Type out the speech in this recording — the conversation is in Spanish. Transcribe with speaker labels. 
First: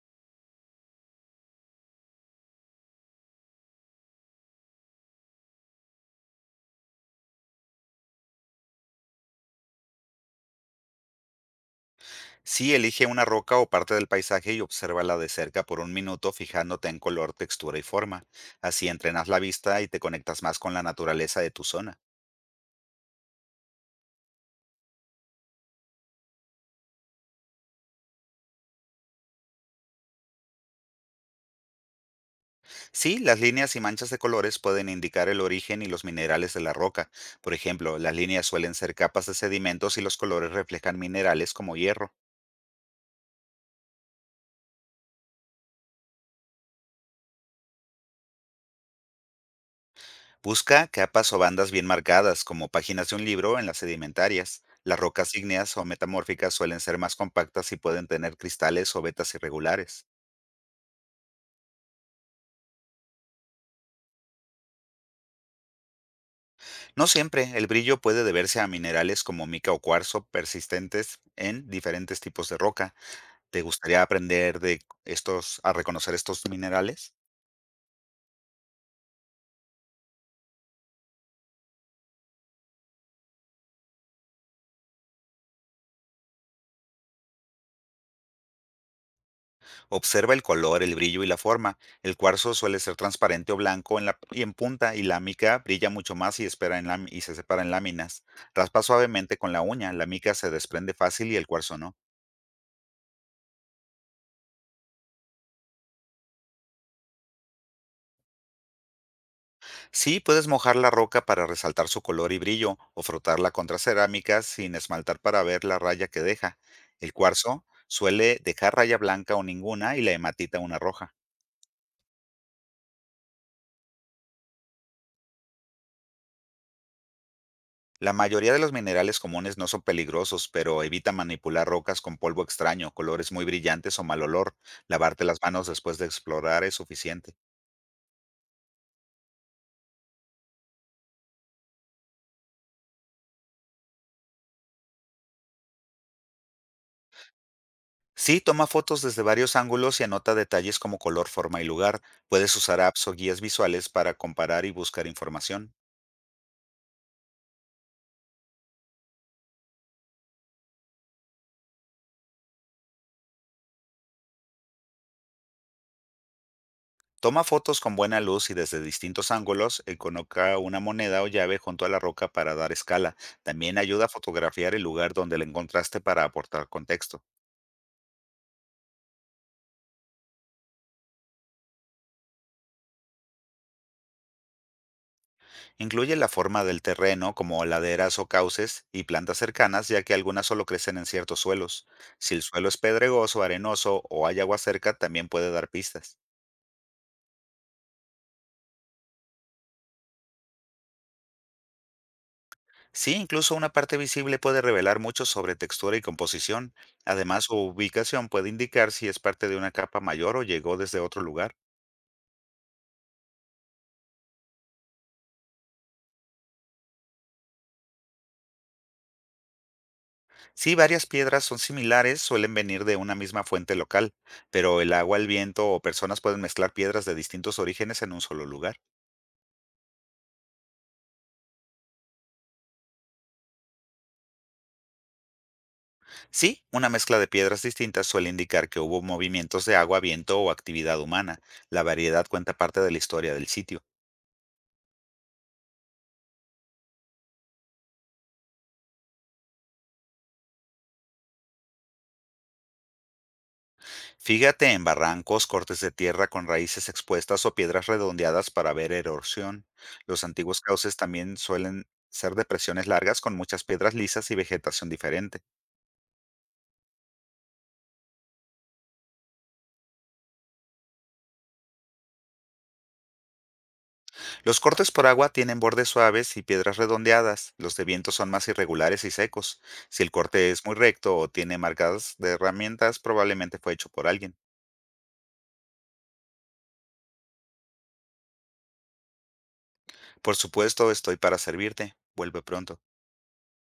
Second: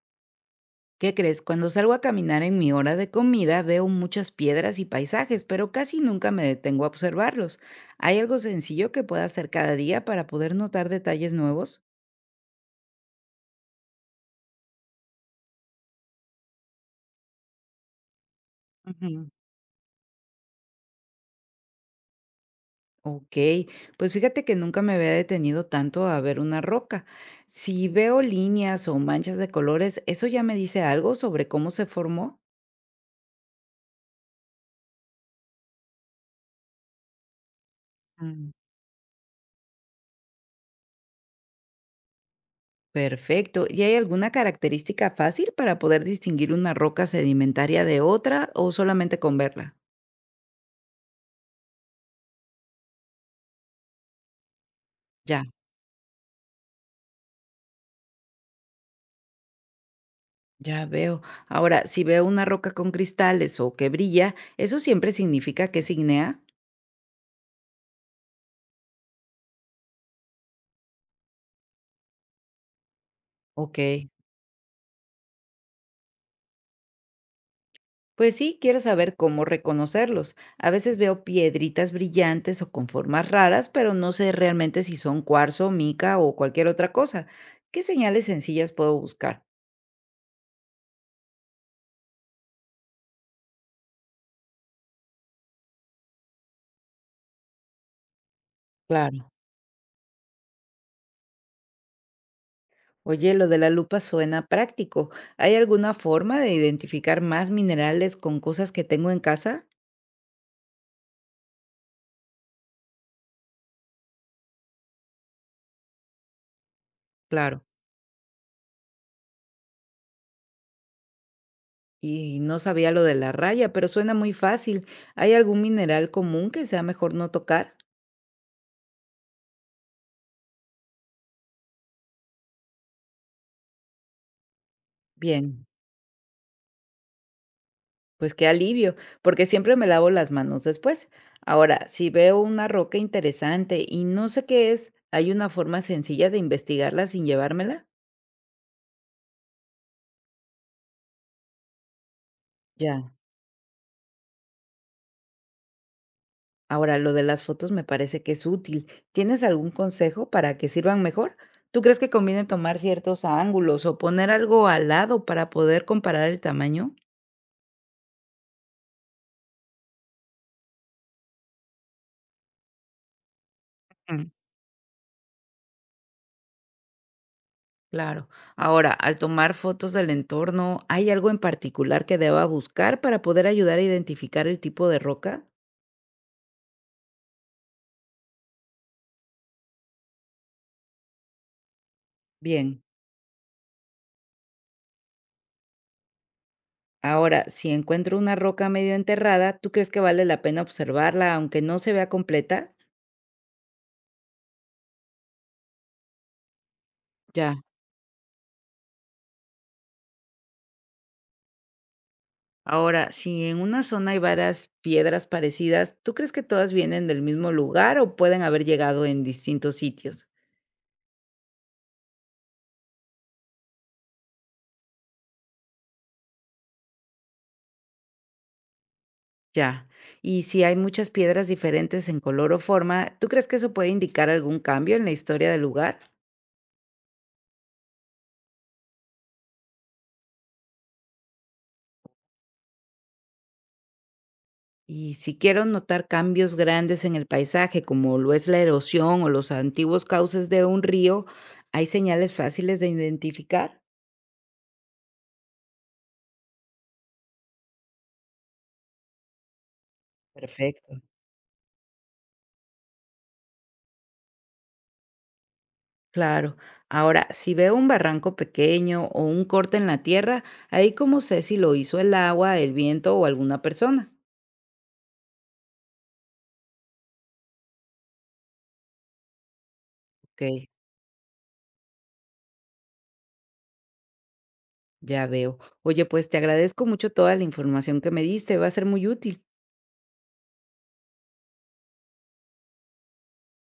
Speaker 1: ¿Qué crees? Cuando salgo a caminar en mi hora de comida veo muchas piedras y paisajes, pero casi nunca me detengo a observarlos. ¿Hay algo sencillo que pueda hacer cada día para poder notar detalles nuevos?
Speaker 2: Sí, elige una roca o parte del paisaje y obsérvala de cerca por un minuto fijándote en color, textura y forma. Así entrenas
Speaker 1: Ujú.
Speaker 2: la vista y te conectas más con la naturaleza de tu zona.
Speaker 1: Ok, pues fíjate que nunca me había detenido tanto a ver una roca. Si veo líneas o manchas de colores, ¿eso ya me dice algo sobre cómo se formó?
Speaker 2: Sí, las líneas y manchas de colores pueden indicar el origen y los minerales de la roca. Por ejemplo, las líneas
Speaker 1: Mm.
Speaker 2: suelen ser capas de sedimentos y los colores reflejan minerales como hierro.
Speaker 1: Perfecto. ¿Y hay alguna característica fácil para poder distinguir una roca sedimentaria de otra o solamente con verla?
Speaker 2: Busca capas o bandas bien marcadas, como páginas de un libro en las sedimentarias. Las rocas
Speaker 1: Ya.
Speaker 2: ígneas o metamórficas suelen ser más compactas y pueden tener cristales o vetas irregulares.
Speaker 1: Ya veo. Ahora, si veo una roca con cristales o que brilla, ¿eso siempre significa que es ignea?
Speaker 2: No siempre, el brillo puede deberse a minerales como mica o cuarzo persistentes en diferentes tipos de roca. ¿Te
Speaker 1: Ok,
Speaker 2: gustaría aprender de estos a reconocer estos minerales?
Speaker 1: pues sí, quiero saber cómo reconocerlos. A veces veo piedritas brillantes o con formas raras, pero no sé realmente si son cuarzo, mica o cualquier otra cosa. ¿Qué señales sencillas puedo buscar?
Speaker 2: Observa el color, el brillo y la forma. El cuarzo suele ser transparente o blanco en la y en punta y la mica brilla mucho más y, espera y se separa en láminas. Raspa
Speaker 1: Claro.
Speaker 2: suavemente con la uña, la mica se desprende fácil y el cuarzo no.
Speaker 1: Oye, lo de la lupa suena práctico. ¿Hay alguna forma de identificar más minerales con cosas que tengo en casa?
Speaker 2: Sí, puedes mojar la roca para resaltar su color y brillo, o frotarla contra cerámica sin esmaltar para ver la raya que deja. El cuarzo
Speaker 1: Claro.
Speaker 2: suele dejar raya blanca o ninguna y la hematita una roja.
Speaker 1: Y no sabía lo de la raya, pero suena muy fácil. ¿Hay algún mineral común que sea mejor no tocar?
Speaker 2: La mayoría de los minerales comunes no son peligrosos, pero evita manipular rocas con polvo extraño, colores muy brillantes o mal olor. Lavarte las
Speaker 1: Bien,
Speaker 2: manos después de explorar es suficiente.
Speaker 1: pues qué alivio, porque siempre me lavo las manos después. Ahora, si veo una roca interesante y no sé qué es, ¿hay una forma sencilla de investigarla sin llevármela?
Speaker 2: Sí, toma fotos desde varios ángulos y anota detalles como color, forma y lugar. Puedes usar apps
Speaker 1: Ya.
Speaker 2: o guías visuales para comparar y buscar información.
Speaker 1: Ahora, lo de las fotos me parece que es útil. ¿Tienes algún consejo para que sirvan mejor? ¿Tú crees que conviene tomar ciertos ángulos o poner algo al lado para poder comparar el tamaño?
Speaker 2: Toma fotos con buena luz y desde distintos ángulos, y coloca una moneda o llave junto a la roca para dar escala. También ayuda a fotografiar el lugar donde la encontraste para aportar contexto.
Speaker 1: Claro. Ahora, al tomar fotos del entorno, ¿hay algo en particular que deba buscar para poder ayudar a identificar el tipo de roca?
Speaker 2: Incluye la forma del terreno, como laderas o cauces, y plantas cercanas, ya que algunas solo crecen en ciertos suelos. Si el suelo es
Speaker 1: Bien.
Speaker 2: pedregoso, arenoso o hay agua cerca, también puede dar pistas.
Speaker 1: Ahora, si encuentro una roca medio enterrada, ¿tú crees que vale la pena observarla aunque no se vea completa?
Speaker 2: Sí, incluso una parte visible puede revelar mucho sobre textura y composición. Además, su
Speaker 1: Ya.
Speaker 2: ubicación puede indicar si es parte de una capa mayor o llegó desde otro lugar.
Speaker 1: Ahora, si en una zona hay varias piedras parecidas, ¿tú crees que todas vienen del mismo lugar o pueden haber llegado en distintos sitios?
Speaker 2: Sí, varias piedras son similares, suelen venir de una misma fuente local, pero el agua, el viento o personas pueden mezclar piedras de distintos orígenes en un solo lugar.
Speaker 1: Ya. Y si hay muchas piedras diferentes en color o forma, ¿tú crees que eso puede indicar algún cambio en la historia del lugar?
Speaker 2: Sí, una mezcla de piedras distintas suele indicar que hubo movimientos de agua, viento o actividad humana. La variedad cuenta parte de la historia del sitio.
Speaker 1: Y si quiero notar cambios grandes en el paisaje, como lo es la erosión o los antiguos cauces de un río, ¿hay señales fáciles de identificar?
Speaker 2: Fíjate en barrancos, cortes de tierra con raíces expuestas o piedras redondeadas para ver erosión. Los antiguos cauces
Speaker 1: Perfecto.
Speaker 2: también suelen ser depresiones largas con muchas piedras lisas y vegetación diferente.
Speaker 1: Claro. Ahora, si veo un barranco pequeño o un corte en la tierra, ahí cómo sé si lo hizo el agua, el viento o alguna persona.
Speaker 2: Los cortes por agua tienen bordes suaves y piedras redondeadas. Los de viento son más irregulares y secos. Si el
Speaker 1: Ok.
Speaker 2: corte es muy recto o tiene marcas de herramientas, probablemente fue hecho por alguien.
Speaker 1: Ya veo. Oye, pues te agradezco mucho toda la información que me diste, va a ser muy útil.
Speaker 2: Por supuesto, estoy para servirte. Vuelve pronto.